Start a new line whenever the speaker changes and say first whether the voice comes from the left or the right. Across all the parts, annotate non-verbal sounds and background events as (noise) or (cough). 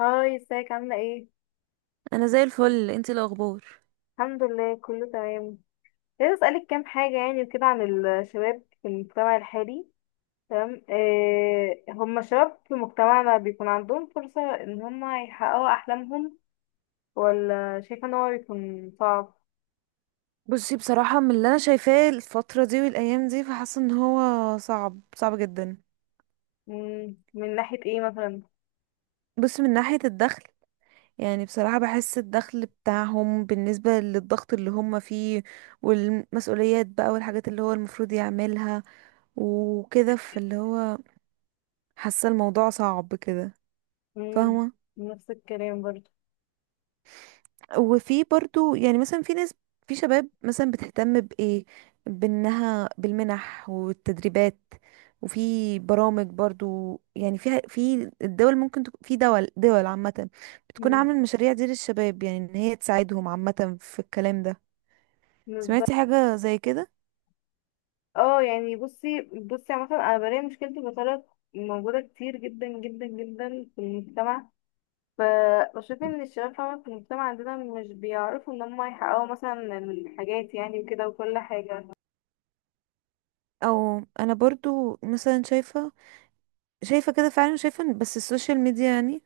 left: هاي، ازيك؟ عاملة ايه؟
right: انا زي الفل. انتي الاخبار؟
left: الحمد لله، كله تمام. عايزة اسألك كام حاجة يعني وكده عن الشباب في المجتمع الحالي. تمام. إيه، هما شباب في مجتمعنا بيكون عندهم فرصة ان هما يحققوا احلامهم ولا شايفة ان هو بيكون صعب؟
right: بصي، بصراحة من اللي انا شايفاه الفترة دي والايام دي فحاسة ان هو صعب صعب جدا.
left: من ناحية ايه مثلا؟
right: بصي، من ناحية الدخل. يعني بصراحة بحس الدخل بتاعهم بالنسبة للضغط اللي هم فيه والمسؤوليات بقى والحاجات اللي هو المفروض يعملها وكده فاللي هو حاسة الموضوع صعب كده.
left: مم،
right: فاهمة؟
left: نفس الكلام برضه.
right: وفي برضو يعني مثلا في ناس، في شباب مثلا بتهتم بإيه، بأنها بالمنح والتدريبات. وفي برامج برضو يعني فيها، في الدول ممكن تكون في دول عامة بتكون
left: مم،
right: عاملة المشاريع دي للشباب، يعني ان هي تساعدهم عامة في الكلام ده. سمعتي
left: بالظبط.
right: حاجة زي كده؟
left: اه يعني، بصي بصي، عامة انا بلاقي مشكلتي بطريقة موجودة كتير جدا جدا جدا في المجتمع. فبشوف ان الشباب فعلا في المجتمع عندنا مش بيعرفوا ان هم يحققوا مثلا الحاجات يعني وكده وكل حاجة.
right: او انا برضو مثلا شايفة كده فعلا. شايفة بس السوشيال ميديا يعني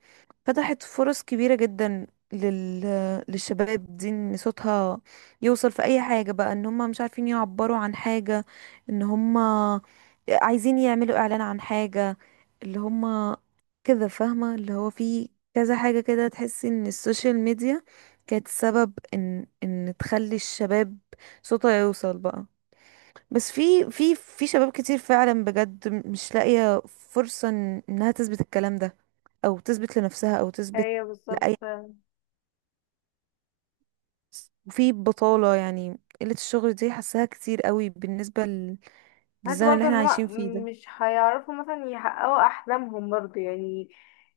right: فتحت فرص كبيرة جدا للشباب دي ان صوتها يوصل في اي حاجة بقى، ان هم مش عارفين يعبروا عن حاجة، ان هم عايزين يعملوا اعلان عن حاجة اللي هم كده. فاهمة اللي هو في كذا حاجة كده، تحسي ان السوشيال ميديا كانت سبب ان تخلي الشباب صوتها يوصل بقى. بس في في شباب كتير فعلا بجد مش لاقية فرصة انها تثبت الكلام ده او تثبت لنفسها او تثبت
left: ايوه، بالظبط
right: لأي.
left: فعلا.
right: وفي بطالة، يعني قلة الشغل دي حاساها كتير قوي بالنسبة
left: بحس
right: للزمن اللي
left: برضه
right: احنا
left: ان
right: عايشين فيه
left: هم
right: ده.
left: مش هيعرفوا مثلا يحققوا احلامهم برضه يعني.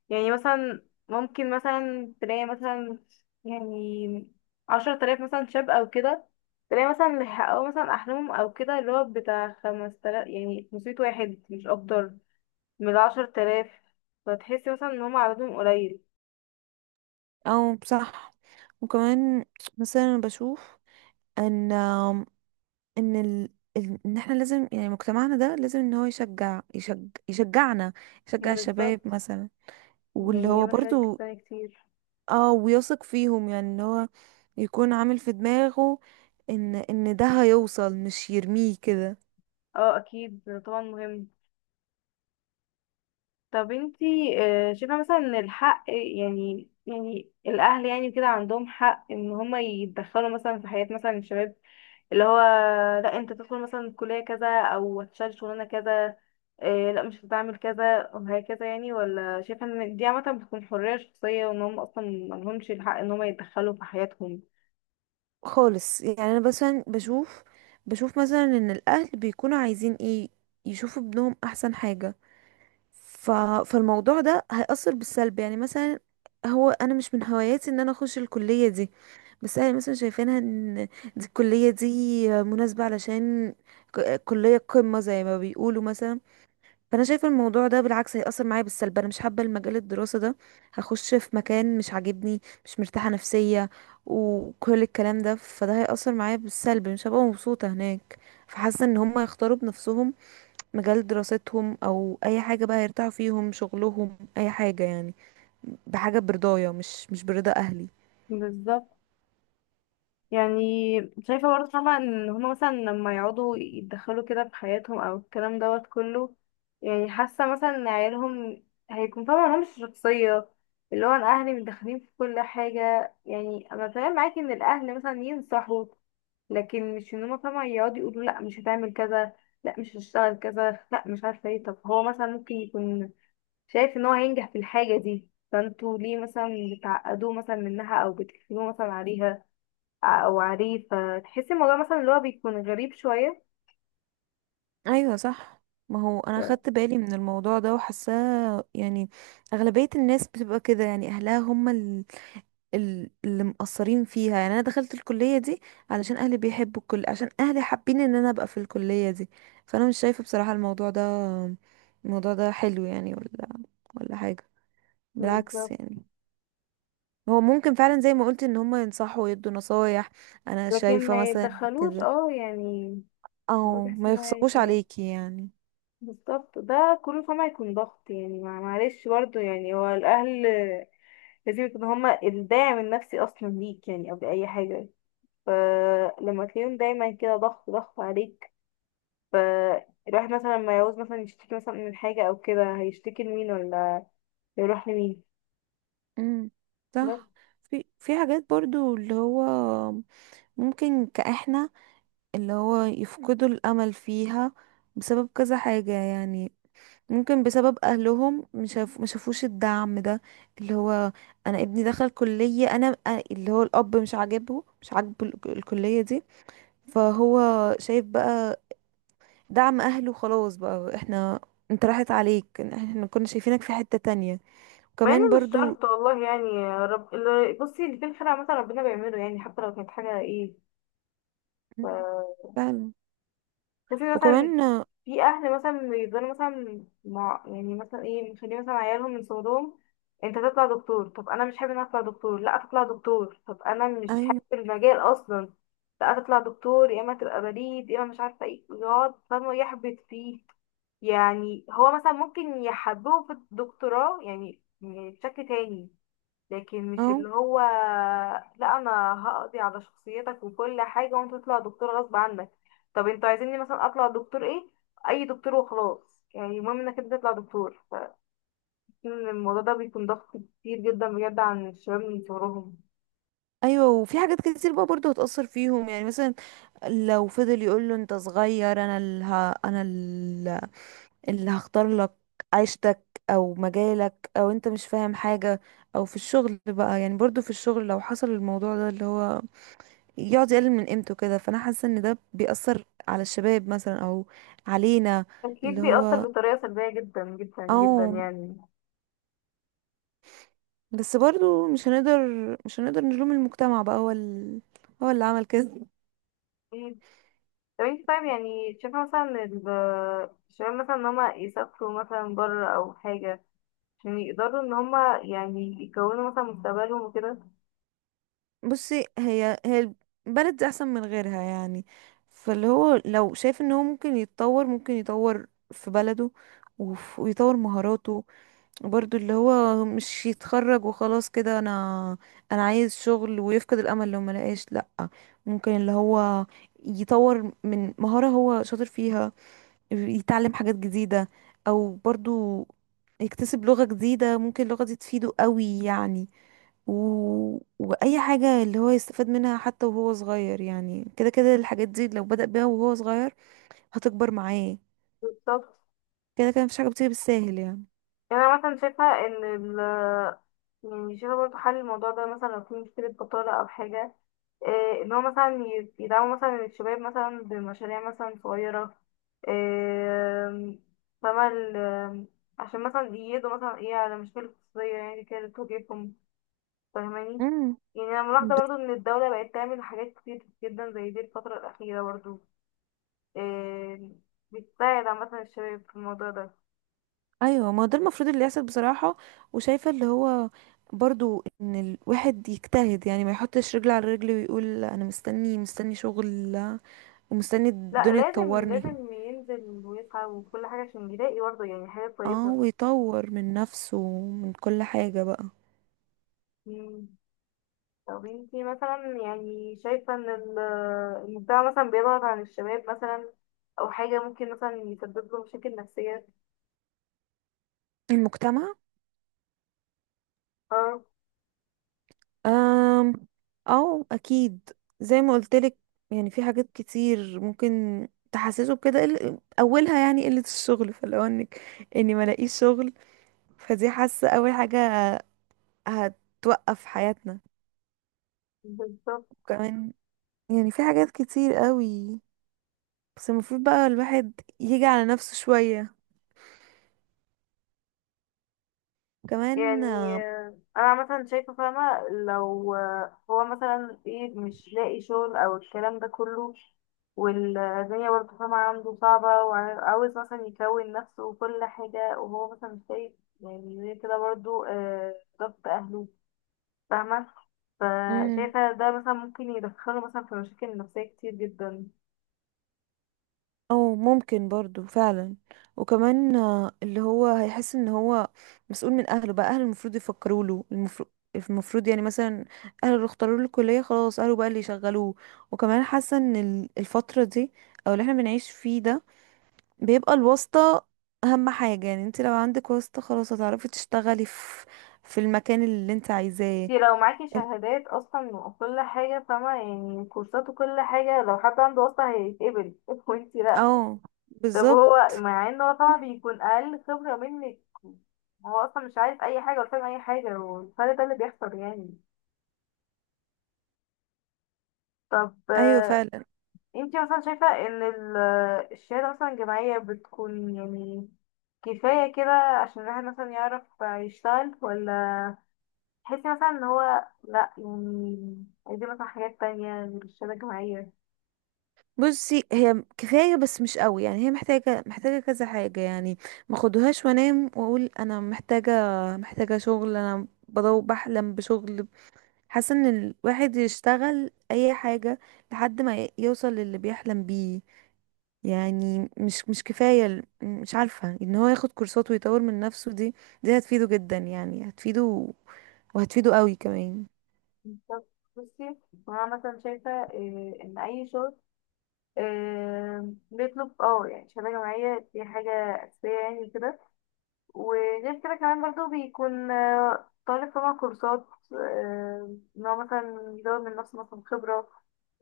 left: يعني مثلا، ممكن مثلا تلاقي مثلا يعني 10000 مثلا شاب او كده، تلاقي مثلا اللي حققوا مثلا احلامهم او كده اللي هو بتاع 5000، يعني 500 واحد مش اكتر، من 10000. فتحسي مثلا ان هم عددهم قليل.
right: او صح. وكمان مثلا أنا بشوف ان ان ال... ان احنا لازم، يعني مجتمعنا ده لازم ان هو يشجع، يشجعنا، يشجع الشباب
left: بالظبط.
right: مثلا. واللي
left: يعني
right: هو
left: يعمل حاجات
right: برضو،
left: جسمانية كتير.
right: اه، ويثق فيهم يعني اللي هو يكون عامل في دماغه ان ده هيوصل مش يرميه كده
left: اه، اكيد طبعا مهم. طب انتي، شايفة مثلا ان الحق، يعني يعني الاهل يعني كده عندهم حق ان هما يتدخلوا مثلا في حياة مثلا الشباب، اللي هو: لا، انت تدخل مثلا كلية كذا او هتشتغل شغلانة كذا، لا مش هتعمل كذا وهكذا، يعني؟ ولا شايفة ان دي عامة بتكون حرية شخصية، وان هم اصلا ملهمش الحق ان هما يتدخلوا في حياتهم؟
right: خالص. يعني انا مثلا بشوف، مثلا ان الاهل بيكونوا عايزين ايه، يشوفوا ابنهم احسن حاجة. ف... فالموضوع ده هيأثر بالسلب، يعني مثلا هو انا مش من هواياتي ان انا اخش الكلية دي، بس انا مثلا شايفينها ان دي الكلية دي مناسبة، علشان كلية قمة زي ما بيقولوا مثلا. فانا شايفه الموضوع ده بالعكس هيأثر معايا بالسلب، انا مش حابه المجال الدراسه ده، هخش في مكان مش عاجبني، مش مرتاحه نفسيه وكل الكلام ده، فده هيأثر معايا بالسلب، مش هبقى مبسوطه هناك. فحاسه ان هم يختاروا بنفسهم مجال دراستهم او اي حاجه بقى يرتاحوا فيهم، شغلهم اي حاجه يعني بحاجه برضايا، مش برضا اهلي.
left: بالظبط. يعني شايفة برضه طبعا ان هما مثلا لما يقعدوا يتدخلوا كده في حياتهم او الكلام دوت كله، يعني حاسة مثلا ان عيالهم هيكون فاهمة لهمش شخصية، اللي هو: انا اهلي متدخلين في كل حاجة. يعني انا تمام معاكي ان الاهل مثلا ينصحوا، لكن مش ان هما فاهمة يقعدوا يقولوا: لا، مش هتعمل كذا، لا، مش هتشتغل كذا، لا، مش عارفة ايه. طب هو مثلا ممكن يكون شايف ان هو هينجح في الحاجة دي، فانتوا ليه مثلا بتعقدوه مثلا منها او بتقفلوه مثلا عليها او عريف؟ فتحسي الموضوع مثلا اللي هو بيكون غريب شويه.
right: ايوه صح. ما هو انا خدت بالي من الموضوع ده وحاساه يعني. اغلبيه الناس بتبقى كده، يعني اهلها هم اللي مقصرين فيها. يعني انا دخلت الكليه دي علشان اهلي بيحبوا الكل، عشان اهلي حابين ان انا ابقى في الكليه دي. فانا مش شايفه بصراحه الموضوع ده، الموضوع ده حلو يعني، ولا حاجه. بالعكس
left: بالظبط،
right: يعني. هو ممكن فعلا زي ما قلت ان هم ينصحوا ويدوا نصايح، انا
left: لكن
right: شايفه
left: ما
right: مثلا
left: يتدخلوش،
right: كده،
left: اه يعني. برضه
right: او
left: تحسي
right: ما
left: ان هو
right: يخصقوش عليكي يعني.
left: بالظبط، ده كله فما هيكون ضغط يعني. معلش برضه، يعني هو الاهل لازم يكونوا هما الداعم النفسي اصلا ليك، يعني قبل اي حاجه. فلما تلاقيهم دايما كده ضغط ضغط عليك، فالواحد مثلا لما يعوز مثلا يشتكي مثلا من حاجه او كده، هيشتكي لمين ولا يروح لمين؟
right: امم، صح. في حاجات برضو اللي هو ممكن كاحنا اللي هو يفقدوا الأمل فيها بسبب كذا حاجة يعني، ممكن بسبب أهلهم، مشافوش الدعم ده. اللي هو أنا ابني دخل كلية، اللي هو الأب مش عاجبه الكلية دي. فهو شايف بقى دعم أهله خلاص بقى، احنا، انت راحت عليك، احنا كنا شايفينك في حتة تانية.
left: مع
right: وكمان
left: ان مش
right: برضو
left: شرط، والله، يعني يا رب. بصي، اللي في الخير عامة ربنا بيعمله، يعني حتى لو كانت حاجة ايه. ف
right: فعلا.
left: تحسي مثلا
right: وكمان،
left: في اهل مثلا بيفضلوا مثلا مع، يعني مثلا ايه، مخلين مثلا عيالهم من صغرهم: انت تطلع دكتور. طب انا مش حابب ان أنا اطلع دكتور. لا، تطلع دكتور. طب انا مش حابب
right: ايوه،
left: المجال اصلا. لا، تطلع دكتور، يا اما تبقى بريد، يا اما مش عارفة ايه. يقعد فاهمة يحبط فيه. يعني هو مثلا ممكن يحببه في الدكتوراه يعني، يعني بشكل تاني، لكن مش
right: اه.
left: اللي هو: لا، انا هقضي على شخصيتك وكل حاجة وانت تطلع دكتور غصب عنك. طب انتوا عايزيني مثلا اطلع دكتور ايه؟ اي دكتور وخلاص، يعني المهم انك انت تطلع دكتور. فإن الموضوع ده بيكون ضغط كتير جدا بجد عن الشباب من صغرهم.
right: ايوه، وفي حاجات كتير بقى برضو هتأثر فيهم، يعني مثلا لو فضل يقول له انت صغير، انا اللي ه... انا ال- اللي هختار لك عيشتك او مجالك، او انت مش فاهم حاجة. او في الشغل بقى، يعني برضو في الشغل لو حصل الموضوع ده اللي هو يقعد يقلل من قيمته كده، فانا حاسة ان ده بيأثر على الشباب مثلا او علينا
left: اكيد
right: اللي هو.
left: بيأثر بطريقة سلبية جدا جدا جدا
right: او
left: يعني.
right: بس برضو مش هنقدر نلوم المجتمع بقى، هو هو اللي عمل كده.
left: أكيد. طب انت طيب، يعني شايفة مثلا إن الشباب مثلا ان هما يسافروا مثلا بره او حاجة عشان يقدروا ان هما يعني يكونوا مثلا مستقبلهم وكده؟
right: بصي، هي البلد دي احسن من غيرها يعني. فاللي هو لو شايف ان هو ممكن يتطور، ممكن يطور في بلده ويطور مهاراته. برضو اللي هو مش يتخرج وخلاص كده، انا عايز شغل، ويفقد الامل لو ما لقاش، لا. ممكن اللي هو يطور من مهارة هو شاطر فيها، يتعلم حاجات جديدة، او برضو يكتسب لغة جديدة، ممكن اللغة دي تفيده قوي يعني. و... واي حاجة اللي هو يستفاد منها حتى وهو صغير يعني. كده كده الحاجات دي لو بدأ بيها وهو صغير هتكبر معاه.
left: بالظبط.
right: كده كده مفيش حاجة بتيجي بالساهل يعني.
left: يعني انا مثلا شايفه ان ال يعني شايفه برضه حل الموضوع ده مثلا لو في مشكله بطاله او حاجه، إيه، ان هو مثلا يدعموا مثلا الشباب مثلا بمشاريع مثلا صغيره، إيه، فما ال- عشان مثلا يقضوا مثلا ايه على مشاكل اقتصاديه يعني كده بتواجههم، فاهماني؟
right: امم،
left: يعني انا ملاحظه
right: ب...
left: برضه ان الدوله بقت تعمل حاجات كتير جدا زي دي الفتره الاخيره برضه، إيه، بتساعد عامه الشباب في الموضوع ده.
right: ايوه. ما هو ده المفروض اللي يحصل بصراحة. وشايفة اللي هو برضو ان الواحد يجتهد يعني، ما يحطش رجل على رجل ويقول انا مستني شغل، ومستني
left: لا،
right: الدنيا
left: لازم
right: تطورني.
left: لازم ينزل ويسعى وكل حاجة عشان يلاقي برضه يعني حاجة
right: اه،
left: كويسة.
right: ويطور من نفسه من كل حاجة بقى.
left: مم. طب انتي مثلا، يعني شايفة ان المجتمع مثلا بيضغط عن الشباب مثلا، أو حاجة ممكن مثلا يسبب له مشاكل نفسية؟
right: المجتمع؟
left: اه.
right: أم أو أكيد. زي ما قلتلك، يعني في حاجات كتير ممكن تحسسه بكده، أولها يعني قلة الشغل، فلو إنك، إني ملاقيش شغل، فدي حاسة أول حاجة هتوقف حياتنا.
left: بالظبط
right: وكمان يعني في حاجات كتير قوي، بس المفروض بقى الواحد يجي على نفسه شوية كمان.
left: يعني. انا مثلا شايفه فاهمه، لو هو مثلا ايه مش لاقي شغل او الكلام ده كله، والدنيا برضه فاهمه عنده صعبه، وعاوز مثلا يكون نفسه وكل حاجه، وهو مثلا شايف يعني زي كده برضه ضغط اهله، فاهمه، فشايفه ده مثلا ممكن يدخله مثلا في مشاكل نفسيه كتير جدا.
right: او ممكن برضو فعلا. وكمان اللي هو هيحس ان هو مسؤول من اهله بقى، اهله المفروض يفكروا له، المفروض يعني مثلا اهله اللي اختاروا له الكليه، خلاص اهله بقى اللي يشغلوه. وكمان حاسه ان الفتره دي، او اللي احنا بنعيش فيه ده، بيبقى الواسطه اهم حاجه. يعني انت لو عندك واسطه، خلاص هتعرفي تشتغلي في المكان اللي انت عايزاه.
left: انتي لو معاكي شهادات اصلا وكل حاجه، فاهمه، يعني كورسات وكل حاجه، لو حد عنده اصلا هيتقبل (laughs) وانتي لا.
right: اه،
left: طب
right: بالظبط.
left: هو مع ان هو طبعا بيكون اقل خبرة منك، هو اصلا مش عارف اي حاجة ولا فاهم اي حاجة، والفرق ده اللي بيحصل يعني. طب
right: ايوه فعلا.
left: انتي مثلا شايفة ان الشهادة مثلا الجامعية بتكون يعني كفاية كده عشان الواحد مثلا يعرف يشتغل، ولا تحسي مثلا ان هو لا، يعني عايزين مثلا حاجات تانية غير الشهادة الجامعية؟
right: بصي، هي كفايه بس مش قوي يعني، هي محتاجه كذا حاجه يعني. ما خدوهاش وانام واقول انا محتاجه شغل، انا بدور بحلم بشغل. حاسه ان الواحد يشتغل اي حاجه لحد ما يوصل للي بيحلم بيه. يعني مش كفايه، مش عارفه ان هو ياخد كورسات ويطور من نفسه. دي هتفيده جدا يعني، هتفيده وهتفيده قوي كمان.
left: طب بصي، هو انا مثلا شايفة ان اي شغل بيطلب اه يعني شهادة جامعية، دي حاجة أساسية يعني كده. وغير كده كمان برضو بيكون طالب طبعا كورسات، إن هو مثلا يزود من نفسه مثلا خبرة،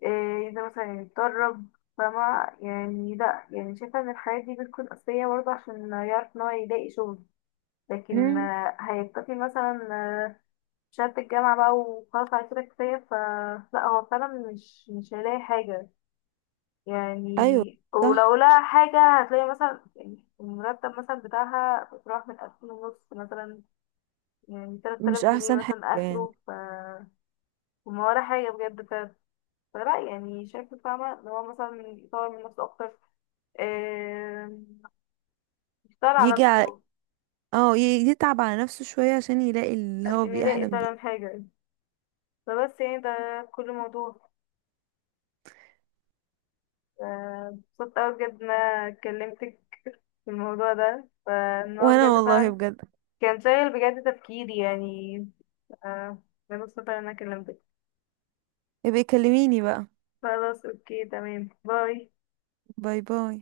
left: آه، ينزل مثلا يتدرب. فما يعني، لأ، يعني شايفة إن الحاجات دي بتكون أساسية برضه عشان يعرف إن هو يلاقي شغل. لكن
right: امم،
left: هيكتفي مثلا بشهادة الجامعة بقى وخلاص، على كده كفاية؟ فلا، هو فعلا مش مش هيلاقي حاجة. يعني
right: ايوه صح.
left: ولو لها حاجة، هتلاقي مثلا يعني المرتب مثلا بتاعها بتروح من 2500 مثلا، يعني تلات
right: مش
left: آلاف جنيه
right: احسن حاجه
left: مثلا
right: يعني.
left: آخره. وما ولا حاجة بجد. فلا، يعني شايفة فاهمة إن هو مثلا يطور من نفسه أكتر، آم، يشتغل على
right: يجي،
left: نفسه
right: اه ي- يتعب على نفسه شوية عشان يلاقي اللي هو
left: عشان يلاقي
right: بيحلم بيه.
left: فعلا حاجة. فبس، يعني ده كل موضوع. اتبسطت أوي بجد إن أنا كلمتك في الموضوع ده، فإن هو
right: وانا
left: بجد
right: والله
left: فعلا
right: بجد.
left: كان شايل بجد تفكيري يعني. آه، أنا مبسوطة إن أنا كلمتك.
right: يبقى كلميني بقى.
left: خلاص، أوكي، تمام، باي.
right: باي، باي.